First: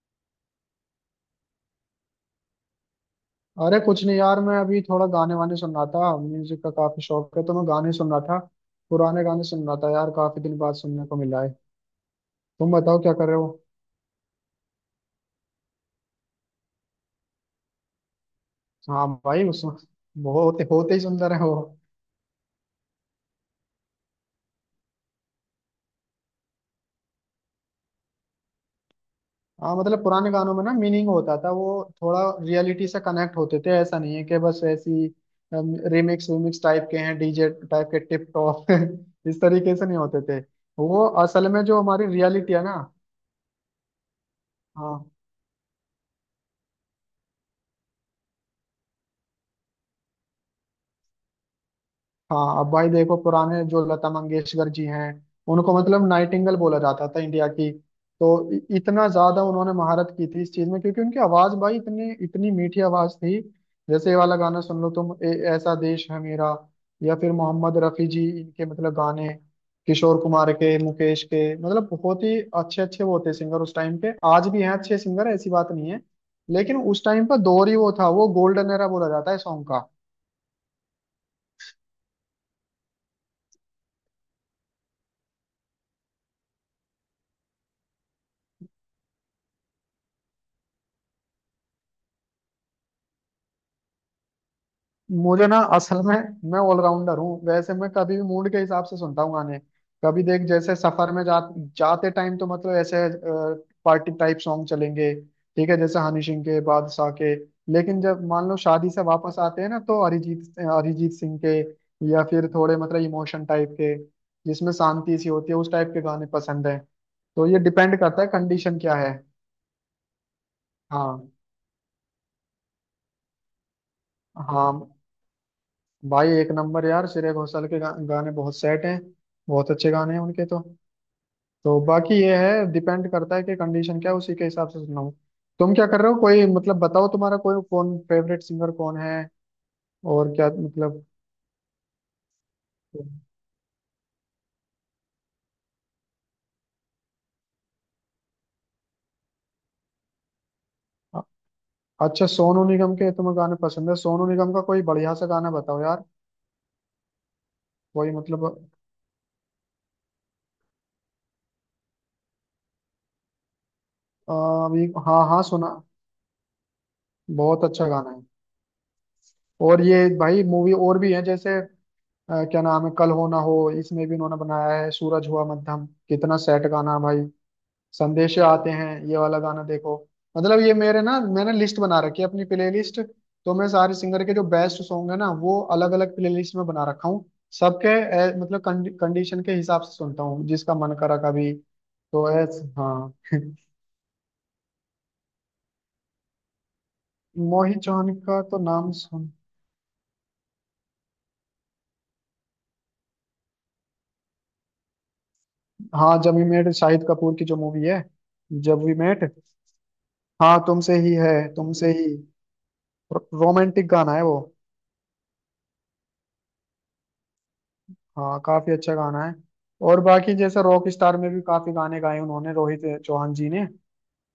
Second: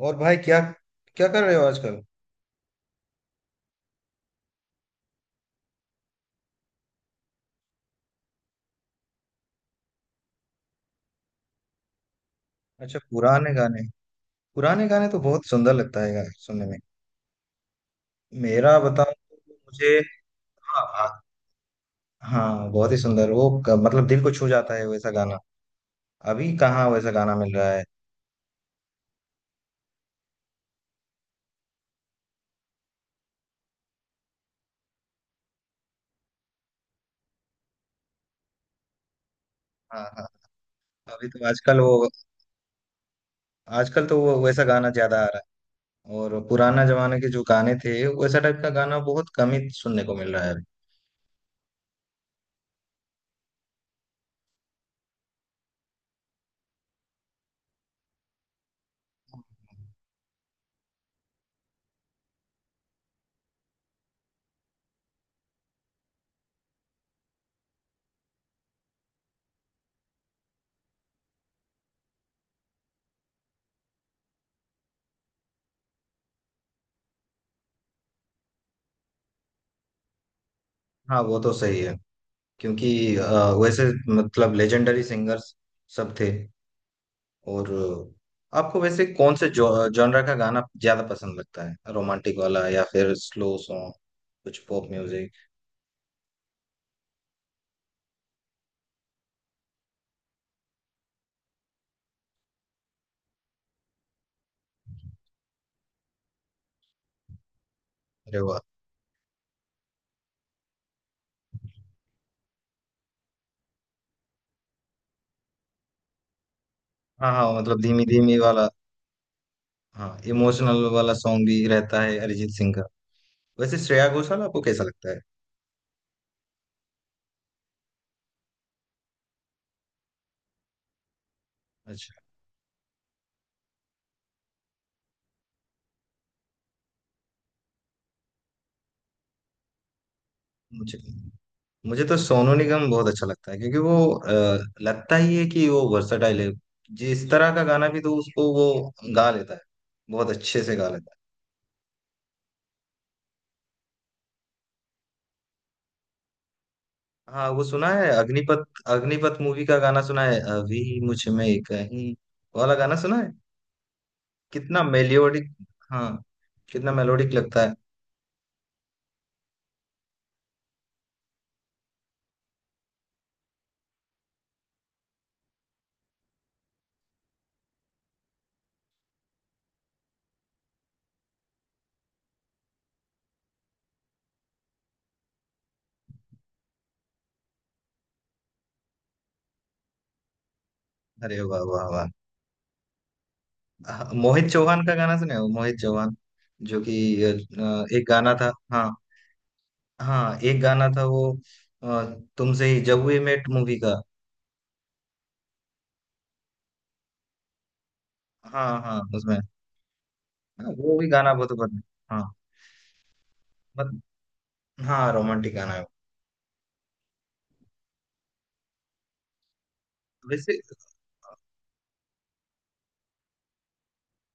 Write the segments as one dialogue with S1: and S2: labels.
S1: और भाई क्या क्या कर रहे हो आजकल।
S2: अरे कुछ नहीं यार। मैं अभी थोड़ा गाने वाने सुन रहा था, म्यूजिक का काफी शौक है तो मैं गाने सुन रहा था। पुराने गाने सुन रहा था यार, काफी दिन बाद सुनने को मिला है। तुम
S1: अच्छा,
S2: बताओ क्या कर रहे हो?
S1: पुराने गाने। पुराने गाने तो बहुत सुंदर लगता है यार सुनने में। मेरा
S2: हाँ
S1: बताऊं
S2: भाई,
S1: तो
S2: उसमें
S1: मुझे।
S2: वो होते
S1: हाँ
S2: होते ही
S1: हाँ।
S2: सुंदर है वो।
S1: हाँ, बहुत ही सुंदर वो मतलब दिल को छू जाता है वैसा गाना। अभी कहाँ वैसा गाना मिल रहा है।
S2: हाँ, मतलब पुराने गानों में ना मीनिंग होता था, वो थोड़ा रियलिटी से कनेक्ट होते थे। ऐसा नहीं है कि बस ऐसी रिमिक्स विमिक्स टाइप के हैं, डीजे टाइप के, टिप टॉप इस तरीके से नहीं
S1: हाँ
S2: होते
S1: हाँ।
S2: थे। वो
S1: अभी तो
S2: असल में
S1: आजकल
S2: जो हमारी
S1: वो,
S2: रियलिटी है ना।
S1: आजकल तो वो वैसा गाना
S2: हाँ
S1: ज्यादा आ रहा है। और पुराना जमाने के जो गाने थे, वैसा टाइप का गाना बहुत कम ही सुनने को मिल रहा है अभी।
S2: हाँ। अब भाई देखो, पुराने जो लता मंगेशकर जी हैं, उनको मतलब नाइटिंगेल बोला जाता था इंडिया की। तो इतना ज्यादा उन्होंने महारत की थी इस चीज में, क्योंकि उनकी आवाज भाई इतनी इतनी मीठी आवाज थी। जैसे ये वाला गाना सुन लो तुम, ऐसा देश है मेरा। या फिर मोहम्मद रफी जी, इनके मतलब गाने, किशोर कुमार के, मुकेश के, मतलब बहुत ही अच्छे अच्छे वो थे सिंगर उस टाइम के। आज भी हैं अच्छे सिंगर, ऐसी बात नहीं है। लेकिन उस टाइम का दौर ही वो था, वो गोल्डन एरा बोला जाता है सॉन्ग का।
S1: हाँ, वो तो सही है। क्योंकि वैसे मतलब लेजेंडरी सिंगर्स सब थे। और आपको वैसे कौन से जॉनरा का गाना ज्यादा पसंद लगता है, रोमांटिक वाला या फिर स्लो सॉन्ग, कुछ पॉप म्यूजिक?
S2: मुझे ना असल में, मैं ऑलराउंडर हूँ वैसे, मैं कभी भी मूड के हिसाब से सुनता हूँ गाने। कभी देख, जैसे सफर में जाते टाइम तो मतलब ऐसे पार्टी टाइप सॉन्ग चलेंगे। ठीक है, जैसे हनी सिंह के, बादशाह के। लेकिन जब
S1: अरे
S2: मान लो
S1: वाह।
S2: शादी से वापस आते हैं ना, तो अरिजीत अरिजीत सिंह के। या फिर थोड़े मतलब इमोशन टाइप के, जिसमें शांति सी होती है, उस टाइप के गाने पसंद है।
S1: हाँ
S2: तो
S1: हाँ,
S2: ये
S1: मतलब
S2: डिपेंड
S1: धीमी
S2: करता है
S1: धीमी वाला।
S2: कंडीशन क्या है।
S1: हाँ, इमोशनल वाला
S2: हाँ।
S1: सॉन्ग भी रहता है अरिजीत सिंह का। वैसे श्रेया घोषाल आपको कैसा
S2: हाँ
S1: लगता है?
S2: भाई, एक नंबर यार, श्रेया घोषाल के गाने बहुत सेट हैं। बहुत अच्छे गाने हैं उनके तो। तो
S1: अच्छा।
S2: बाकी ये है, डिपेंड करता है कि कंडीशन क्या है, उसी के हिसाब से सुनना हो। तुम क्या कर रहे हो? कोई मतलब बताओ, तुम्हारा कोई कौन फेवरेट सिंगर कौन है, और क्या
S1: मुझे,
S2: मतलब।
S1: मुझे तो सोनू निगम बहुत अच्छा लगता है, क्योंकि वो लगता ही है कि वो वर्सटाइल है। जिस तरह का गाना भी तो उसको वो गा लेता है, बहुत अच्छे से गा लेता है।
S2: अ- अच्छा, सोनू निगम के तुम्हें गाने पसंद है। सोनू निगम का कोई बढ़िया सा गाना बताओ यार।
S1: हाँ, वो सुना है
S2: कोई मतलब,
S1: अग्निपथ, अग्निपथ मूवी का गाना सुना है अभी, मुझ में कहीं वाला गाना सुना है। कितना
S2: अभी हाँ हाँ
S1: मेलोडिक।
S2: सुना।
S1: हाँ, कितना मेलोडिक लगता
S2: बहुत
S1: है।
S2: अच्छा गाना है। और ये भाई, मूवी और भी है जैसे, क्या नाम है कल हो ना हो। इसमें भी इन्होंने बनाया है सूरज हुआ मध्यम, कितना सेट गाना है भाई। संदेश आते हैं ये वाला गाना, देखो मतलब ये मेरे ना, मैंने लिस्ट बना रखी है अपनी प्लेलिस्ट। तो मैं सारे सिंगर के जो बेस्ट सॉन्ग है ना, वो अलग अलग प्लेलिस्ट में बना रखा हूँ। सबके मतलब कंडीशन के हिसाब से सुनता हूँ, जिसका मन करा
S1: अरे
S2: कभी,
S1: वाह वाह वाह।
S2: तो ऐस हाँ
S1: हाँ, मोहित चौहान का गाना सुना है, वो मोहित चौहान जो कि
S2: मोहित
S1: एक
S2: चौहान
S1: गाना
S2: का
S1: था।
S2: तो
S1: हाँ,
S2: नाम सुन।
S1: हाँ एक गाना था वो, अ, तुमसे ही, जब वी मेट मूवी का।
S2: हाँ, जब वी मेट शाहिद कपूर की जो मूवी है,
S1: हाँ
S2: जब वी
S1: हाँ,
S2: मेट।
S1: उसमें।
S2: हाँ
S1: हाँ,
S2: तुमसे
S1: वो भी
S2: ही है
S1: गाना बहुत पसंद
S2: तुमसे ही।
S1: है। हाँ।
S2: रोमांटिक
S1: मत,
S2: गाना है वो।
S1: हाँ रोमांटिक गाना है वो।
S2: हाँ काफी अच्छा गाना है। और बाकी
S1: वैसे,
S2: जैसे रॉक स्टार में भी काफी गाने गाए उन्होंने, रोहित चौहान जी ने।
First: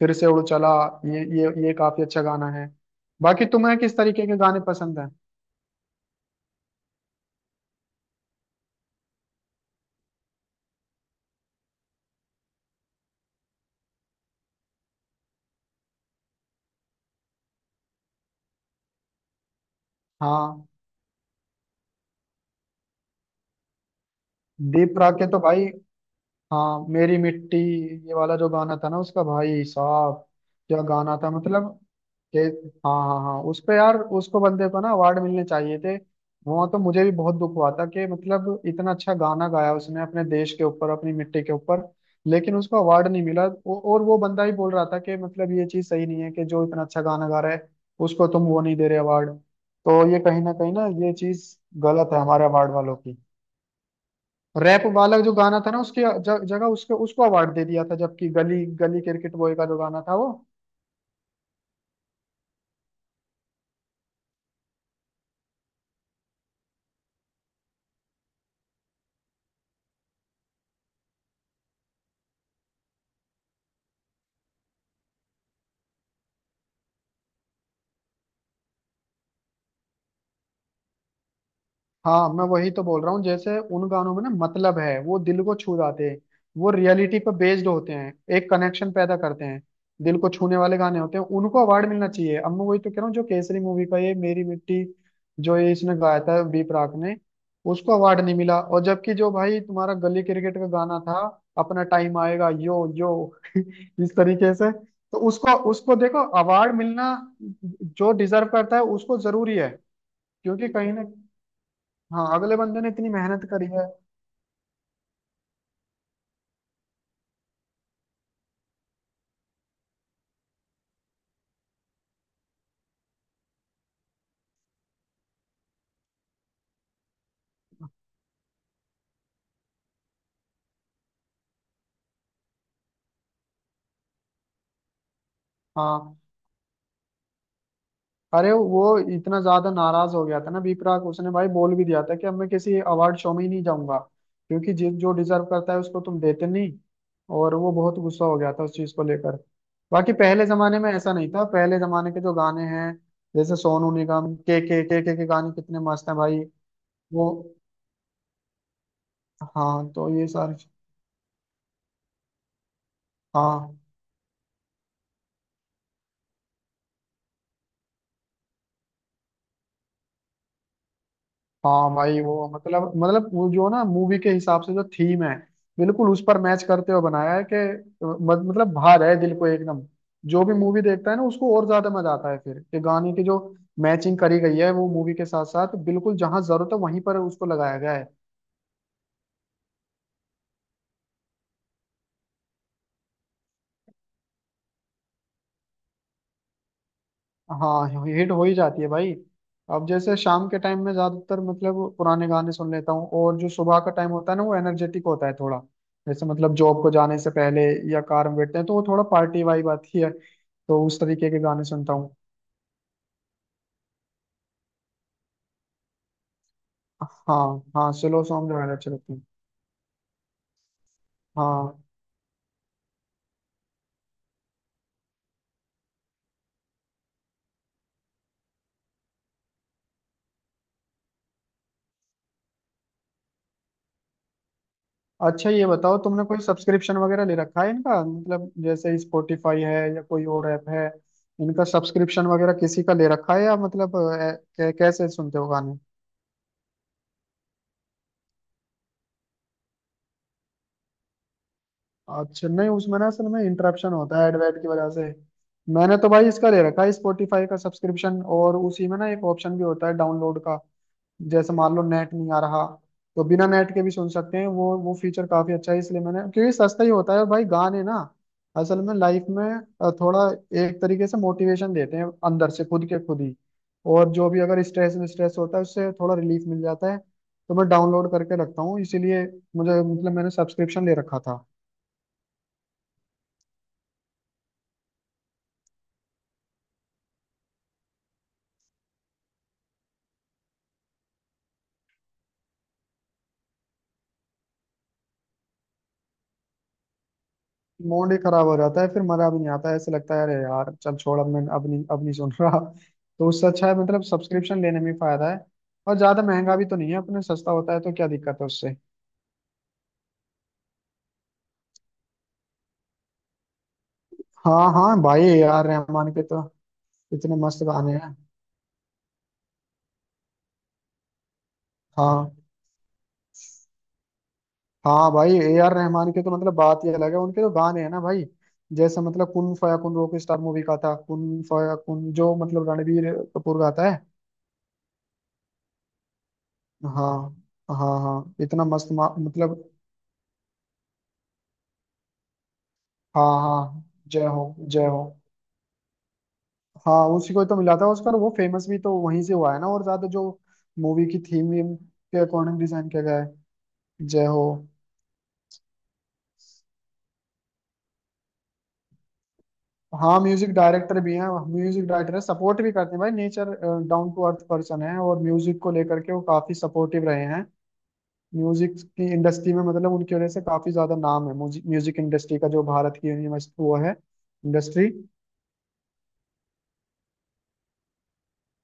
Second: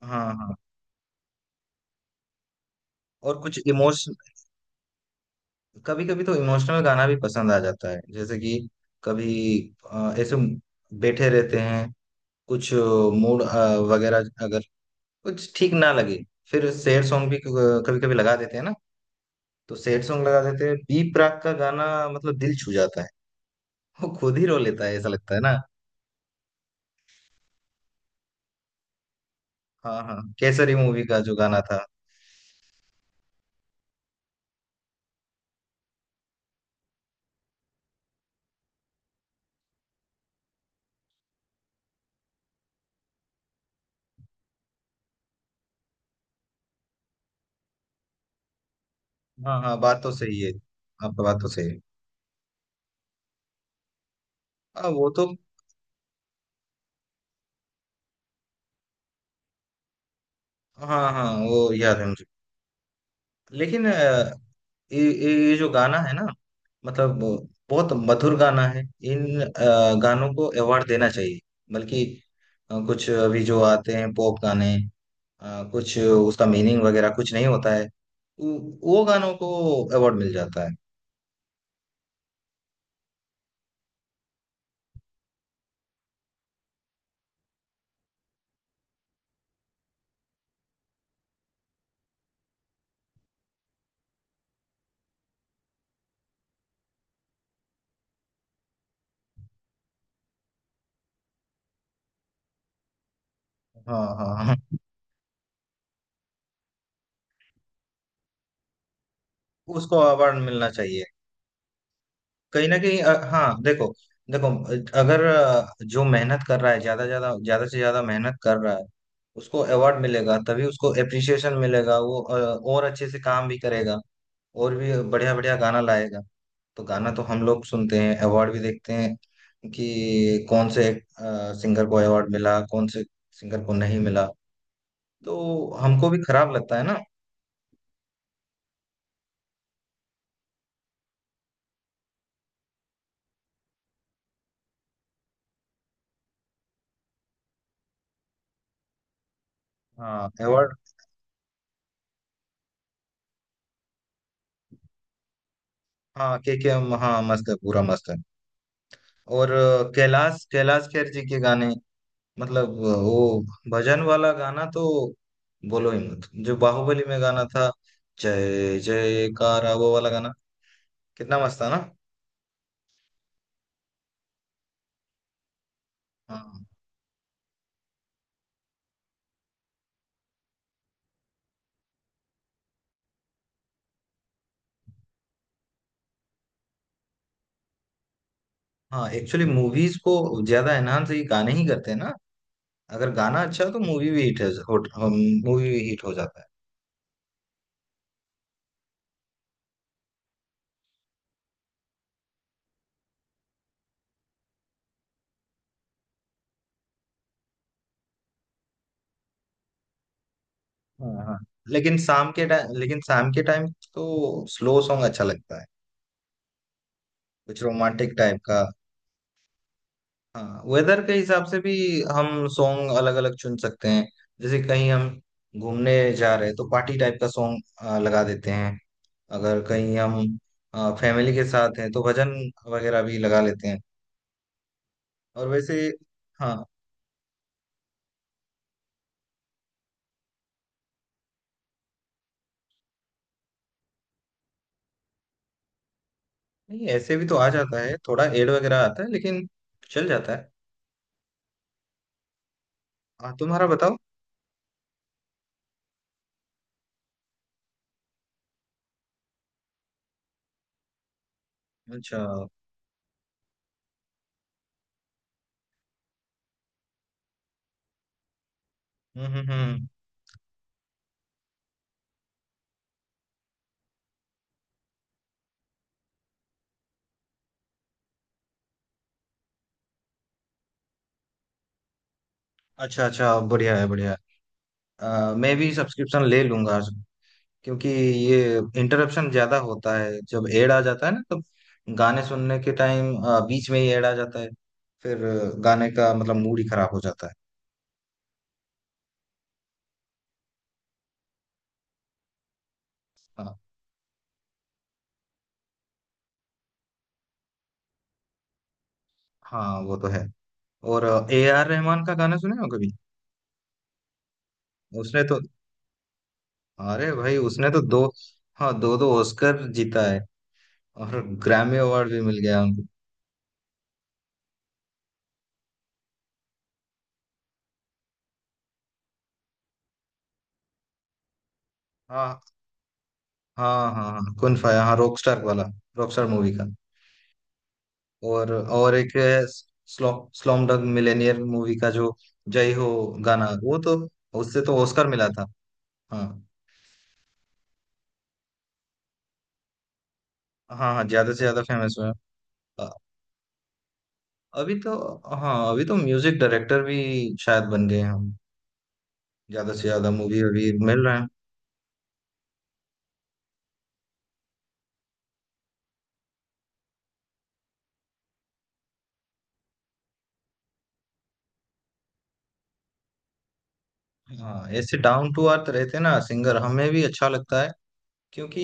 S2: फिर
S1: हाँ
S2: से उड़
S1: हाँ।
S2: चला, ये काफी अच्छा गाना है।
S1: और
S2: बाकी
S1: कुछ
S2: तुम्हें किस
S1: इमोश,
S2: तरीके के गाने पसंद हैं?
S1: कभी कभी तो इमोशनल गाना भी पसंद आ जाता है, जैसे कि कभी ऐसे बैठे रहते हैं, कुछ मूड वगैरह अगर कुछ ठीक ना लगे, फिर सैड सॉन्ग भी कभी कभी लगा देते हैं ना, तो सैड सॉन्ग लगा
S2: हाँ
S1: देते हैं, बी प्राक का गाना मतलब दिल छू जाता है, वो खुद ही रो लेता है
S2: दीप
S1: ऐसा
S2: राग के
S1: लगता
S2: तो
S1: है ना।
S2: भाई, हाँ मेरी मिट्टी, ये वाला जो गाना था ना उसका भाई
S1: हाँ
S2: साहब,
S1: हाँ, केसरी
S2: क्या
S1: मूवी
S2: गाना
S1: का
S2: था
S1: जो गाना
S2: मतलब
S1: था।
S2: कि। हाँ, हाँ, हाँ, उस पे यार, उसको बंदे को ना अवार्ड मिलने चाहिए थे। वहां तो मुझे भी बहुत दुख हुआ था कि मतलब इतना अच्छा गाना गाया उसने, अपने देश के ऊपर, अपनी मिट्टी के ऊपर। लेकिन उसको अवार्ड नहीं मिला। और वो बंदा ही बोल रहा था कि मतलब ये चीज सही नहीं है कि जो इतना अच्छा गाना गा रहा है, उसको तुम वो नहीं दे रहे अवार्ड।
S1: हाँ हाँ, बात
S2: तो
S1: तो
S2: ये
S1: सही
S2: कहीं
S1: है।
S2: ना कहीं ना, ये
S1: आपका बात तो
S2: चीज
S1: सही है।
S2: गलत है हमारे अवार्ड वालों की। रैप
S1: हाँ, वो
S2: वाला
S1: तो,
S2: जो गाना था ना, उसकी जगह उसके उसको अवार्ड दे दिया था, जबकि गली गली क्रिकेट बॉय का जो गाना था वो।
S1: हाँ हाँ, वो याद है मुझे। लेकिन ये जो गाना है ना, मतलब बहुत मधुर गाना है। इन गानों को अवार्ड देना चाहिए। बल्कि कुछ अभी जो आते हैं पॉप गाने, कुछ उसका मीनिंग वगैरह कुछ नहीं होता है, वो वो गानों को अवार्ड मिल जाता है।
S2: हाँ, मैं वही तो बोल रहा हूँ, जैसे उन गानों में ना मतलब है, वो दिल को छू जाते हैं। वो रियलिटी पर बेस्ड होते हैं, एक कनेक्शन पैदा करते हैं, दिल को छूने वाले गाने होते हैं, उनको अवार्ड मिलना चाहिए। अब मैं वही तो कह रहा हूँ, जो केसरी मूवी का ये मेरी मिट्टी, जो ये इसने गाया था बी प्राक ने। उसको अवार्ड नहीं मिला, और जबकि जो भाई तुम्हारा गली क्रिकेट का गाना था, अपना टाइम आएगा, यो यो
S1: हाँ
S2: इस
S1: हाँ
S2: तरीके
S1: हाँ,
S2: से। तो उसको उसको देखो, अवार्ड मिलना जो डिजर्व करता है उसको जरूरी है।
S1: उसको अवार्ड
S2: क्योंकि
S1: मिलना
S2: कहीं ना,
S1: चाहिए।
S2: हाँ, अगले
S1: कहीं ना
S2: बंदे ने
S1: कहीं
S2: इतनी मेहनत
S1: हाँ
S2: करी है।
S1: देखो, देखो अगर जो मेहनत कर रहा है, ज्यादा ज्यादा ज्यादा से ज्यादा मेहनत कर रहा है, उसको अवार्ड मिलेगा तभी उसको एप्रिसिएशन मिलेगा, वो और अच्छे से काम भी करेगा, और भी बढ़िया बढ़िया गाना लाएगा। तो गाना तो हम लोग सुनते हैं, अवार्ड भी देखते हैं कि कौन से सिंगर को अवार्ड मिला, कौन से सिंगर को नहीं मिला, तो हमको
S2: हाँ,
S1: भी खराब लगता है ना।
S2: अरे वो, इतना ज्यादा नाराज हो गया था ना विपराग, उसने भाई बोल भी दिया था कि अब मैं किसी अवार्ड शो में ही नहीं जाऊंगा। क्योंकि जिस जो डिजर्व करता है उसको तुम देते नहीं। और वो बहुत गुस्सा हो गया था उस चीज को लेकर। बाकी
S1: हाँ
S2: पहले
S1: अवार्ड।
S2: जमाने में ऐसा नहीं था, पहले जमाने के जो गाने हैं, जैसे सोनू निगम के गाने कितने मस्त हैं
S1: हाँ
S2: भाई।
S1: के, हाँ
S2: वो,
S1: मस्त है पूरा मस्त है। और
S2: हाँ तो ये
S1: कैलाश,
S2: सारे।
S1: कैलाश खेर जी के गाने, मतलब वो
S2: हाँ
S1: भजन वाला गाना तो बोलो ही मत। जो बाहुबली में गाना था, जय जय कारा वो वाला गाना, कितना मस्त था ना।
S2: हाँ, भाई वो मतलब वो जो ना मूवी के हिसाब से जो थीम है, बिल्कुल उस पर मैच
S1: हाँ
S2: करते हुए बनाया है कि मतलब भा रहा है दिल को एकदम। जो भी मूवी देखता है ना उसको और ज्यादा मजा आता है, फिर कि गाने की जो मैचिंग करी गई है, वो मूवी के साथ साथ बिल्कुल जहां जरूरत है वहीं पर उसको लगाया गया है।
S1: हाँ, एक्चुअली मूवीज को ज्यादा एनहांस ये गाने ही करते हैं ना। अगर गाना अच्छा हो तो मूवी भी हिट हो, मूवी भी हिट हो जाता है।
S2: हाँ हिट हो ही जाती है भाई। अब जैसे शाम के टाइम में ज्यादातर मतलब पुराने गाने सुन लेता हूँ, और जो सुबह का टाइम होता है ना, वो एनर्जेटिक होता है थोड़ा। जैसे मतलब जॉब को जाने से पहले, या कार में बैठते हैं तो वो थोड़ा पार्टी वाइब आती है, तो उस
S1: हाँ
S2: तरीके
S1: हाँ,
S2: के गाने सुनता
S1: लेकिन
S2: हूँ।
S1: शाम के टाइम, लेकिन शाम के टाइम तो स्लो सॉन्ग अच्छा लगता है,
S2: हाँ
S1: कुछ
S2: हाँ,
S1: रोमांटिक
S2: स्लो
S1: टाइप
S2: सॉन्ग
S1: का।
S2: जो है अच्छे लगते हैं।
S1: हाँ, वेदर के हिसाब से भी
S2: हाँ।
S1: हम सॉन्ग अलग अलग चुन सकते हैं। जैसे कहीं हम घूमने जा रहे हैं तो पार्टी टाइप का सॉन्ग लगा देते हैं, अगर कहीं हम फैमिली के साथ हैं तो भजन वगैरह भी लगा लेते हैं। और
S2: अच्छा ये
S1: वैसे,
S2: बताओ, तुमने कोई
S1: हाँ।
S2: सब्सक्रिप्शन वगैरह ले रखा है इनका मतलब, जैसे स्पॉटिफाई है या कोई और ऐप है। इनका सब्सक्रिप्शन वगैरह किसी का ले रखा है, या मतलब कैसे सुनते हो गाने।
S1: नहीं, ऐसे भी तो आ जाता है, थोड़ा एड वगैरह आता है लेकिन चल जाता है।
S2: अच्छा नहीं, उसमें ना असल में
S1: तुम्हारा
S2: इंटरप्शन
S1: बताओ।
S2: होता है एडवेट की वजह से। मैंने तो भाई इसका ले रखा है, स्पॉटिफाई का सब्सक्रिप्शन, और उसी में ना एक ऑप्शन भी होता है डाउनलोड का। जैसे मान लो नेट
S1: अच्छा,
S2: नहीं आ रहा, तो बिना नेट के भी सुन सकते हैं, वो फीचर काफी अच्छा है, इसलिए मैंने, क्योंकि सस्ता ही होता है। और भाई गाने ना असल में लाइफ
S1: हम्म
S2: में
S1: हम्म।
S2: थोड़ा एक तरीके से मोटिवेशन देते हैं अंदर से खुद के खुद ही। और जो भी अगर स्ट्रेस स्ट्रेस होता है, उससे थोड़ा रिलीफ मिल जाता है। तो मैं डाउनलोड करके रखता हूँ इसीलिए, मुझे मतलब मैंने सब्सक्रिप्शन ले रखा था।
S1: अच्छा अच्छा, बढ़िया है बढ़िया है। मैं भी सब्सक्रिप्शन ले लूंगा, क्योंकि ये इंटरप्शन ज्यादा होता है, जब एड आ जाता है ना तब, गाने सुनने के टाइम बीच में ही एड आ जाता है, फिर गाने का मतलब मूड ही खराब हो जाता है।
S2: मूड ही खराब हो जाता है, फिर मजा भी नहीं आता है, ऐसे लगता है अरे यार चल छोड़, अब मैं अब नहीं सुन रहा। तो उससे
S1: हाँ
S2: अच्छा है, मतलब सब्सक्रिप्शन लेने में फायदा है। और ज्यादा महंगा भी तो नहीं है अपने, सस्ता होता है, तो क्या दिक्कत है उससे।
S1: हाँ, वो तो है। और ए आर रहमान का गाना सुने हो कभी?
S2: हाँ हाँ,
S1: उसने
S2: भाई
S1: तो,
S2: ए आर रहमान के तो
S1: अरे
S2: इतने
S1: भाई
S2: मस्त
S1: उसने तो
S2: गाने
S1: दो,
S2: हैं।
S1: हाँ दो दो ऑस्कर जीता है, और ग्रैमी अवार्ड भी
S2: हाँ
S1: मिल गया उनको।
S2: हाँ, भाई ए आर रहमान के तो मतलब बात ही अलग है, उनके तो गाने हैं ना भाई। जैसे मतलब कुन फया कुन, रॉक स्टार मूवी का था, कुन फया कुन जो
S1: हाँ
S2: मतलब रणबीर कपूर गाता
S1: हाँ
S2: है।
S1: हाँ हाँ कुन फाया, हाँ रॉकस्टार वाला, रॉकस्टार मूवी का।
S2: हाँ हाँ हाँ,
S1: और
S2: इतना मस्त
S1: और एक है
S2: मतलब।
S1: Slum slumdog millionaire movie का जो जय हो
S2: हाँ
S1: गाना, वो
S2: हाँ,
S1: तो
S2: जय हो
S1: उससे तो
S2: जय हो।
S1: ऑस्कर मिला था। हाँ
S2: हाँ उसी को तो मिला था ऑस्कर, वो फेमस भी तो वहीं से हुआ है ना और ज्यादा, जो
S1: हाँ हाँ,
S2: मूवी की
S1: ज्यादा से
S2: थीम
S1: ज्यादा फेमस हुआ।
S2: के अकॉर्डिंग डिजाइन
S1: अ-
S2: किया गया है, जय हो।
S1: अभी तो, हाँ अभी तो म्यूजिक डायरेक्टर भी शायद बन गए हैं हम, ज्यादा से ज्यादा
S2: हाँ
S1: मूवी
S2: म्यूजिक
S1: अभी
S2: डायरेक्टर
S1: मिल
S2: भी
S1: रहे हैं।
S2: हैं। म्यूजिक डायरेक्टर है, सपोर्ट भी करते हैं भाई, nature down to earth person है, और म्यूजिक को लेकर के वो काफी सपोर्टिव रहे हैं। म्यूजिक की इंडस्ट्री में मतलब उनकी वजह से काफी ज्यादा नाम है म्यूजिक इंडस्ट्री का, जो भारत की यूनिवर्सिटी वो है
S1: हाँ,
S2: इंडस्ट्री।
S1: ऐसे डाउन टू अर्थ रहते ना सिंगर, हमें भी अच्छा लगता है, क्योंकि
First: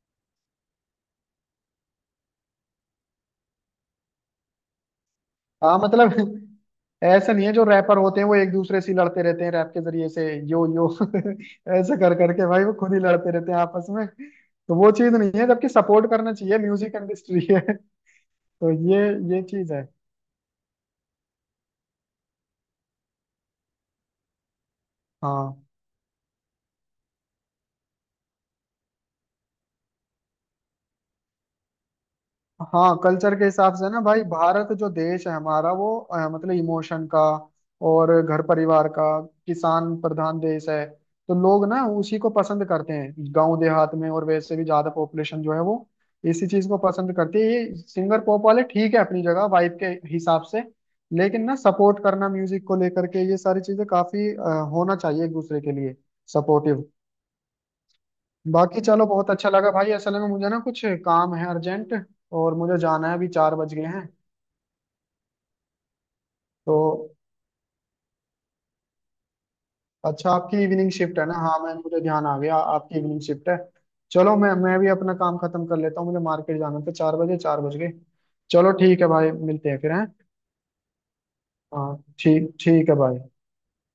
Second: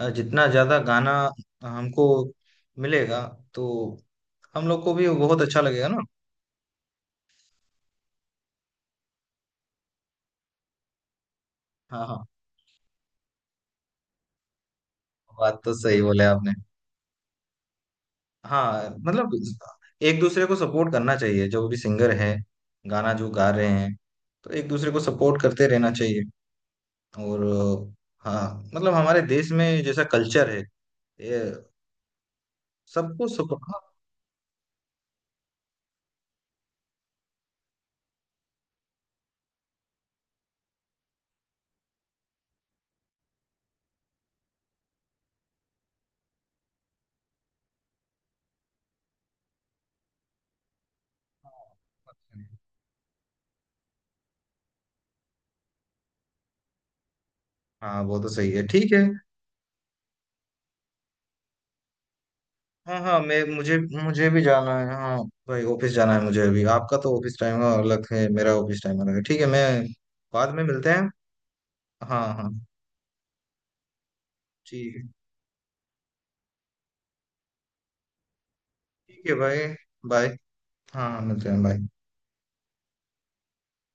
S1: जितना ज्यादा गाना हमको मिलेगा, तो हम लोग को भी बहुत अच्छा
S2: हाँ
S1: लगेगा ना।
S2: मतलब, ऐसा नहीं है, जो रैपर होते हैं वो एक दूसरे से ही लड़ते रहते हैं रैप के जरिए से, यो यो ऐसे
S1: हाँ
S2: कर
S1: हाँ,
S2: करके भाई, वो खुद ही लड़ते रहते हैं आपस में, तो वो चीज नहीं है,
S1: बात
S2: जबकि
S1: तो सही
S2: सपोर्ट
S1: बोले
S2: करना
S1: आपने।
S2: चाहिए, म्यूजिक इंडस्ट्री है तो
S1: हाँ
S2: ये
S1: मतलब
S2: ये चीज है।
S1: एक दूसरे को सपोर्ट करना चाहिए, जो भी सिंगर है, गाना जो गा रहे हैं, तो एक दूसरे को सपोर्ट
S2: हाँ
S1: करते रहना चाहिए। और हाँ मतलब हमारे देश में जैसा कल्चर है, ये
S2: हाँ,
S1: सबको
S2: कल्चर के
S1: सपोर्ट,
S2: हिसाब
S1: हाँ।
S2: से ना भाई, भारत जो देश है हमारा वो मतलब इमोशन का और घर परिवार का, किसान प्रधान देश है। तो लोग ना उसी को पसंद करते हैं गांव देहात में, और वैसे भी ज्यादा पॉपुलेशन जो है वो इसी चीज को पसंद करती है। ये सिंगर पॉप वाले ठीक है अपनी जगह वाइब के हिसाब से। लेकिन ना सपोर्ट करना म्यूजिक को लेकर के ये सारी चीजें काफी होना चाहिए एक दूसरे के लिए सपोर्टिव।
S1: हाँ, वो तो सही है,
S2: बाकी
S1: ठीक है।
S2: चलो, बहुत अच्छा लगा भाई, असल में मुझे ना कुछ काम है अर्जेंट, और मुझे
S1: हाँ
S2: जाना है,
S1: हाँ,
S2: अभी
S1: मैं,
S2: 4 बज
S1: मुझे
S2: गए हैं।
S1: मुझे भी जाना है, हाँ भाई ऑफिस जाना है मुझे अभी।
S2: तो
S1: आपका तो ऑफिस टाइम अलग है, मेरा ऑफिस टाइम अलग है, ठीक है, मैं
S2: अच्छा,
S1: बाद में
S2: आपकी
S1: मिलते
S2: इवनिंग
S1: हैं।
S2: शिफ्ट है ना, हाँ मैं मुझे
S1: हाँ
S2: ध्यान आ
S1: हाँ,
S2: गया, आपकी इवनिंग शिफ्ट है। चलो, मैं भी
S1: ठीक है।
S2: अपना काम खत्म कर लेता हूँ, मुझे मार्केट जाना था, 4 बजे 4 बज गए। चलो ठीक है
S1: ठीक
S2: भाई,
S1: है भाई,
S2: मिलते हैं फिर हैं।
S1: बाय। हाँ हाँ, मिलते हैं, बाय।
S2: हाँ ठीक ठीक है भाई।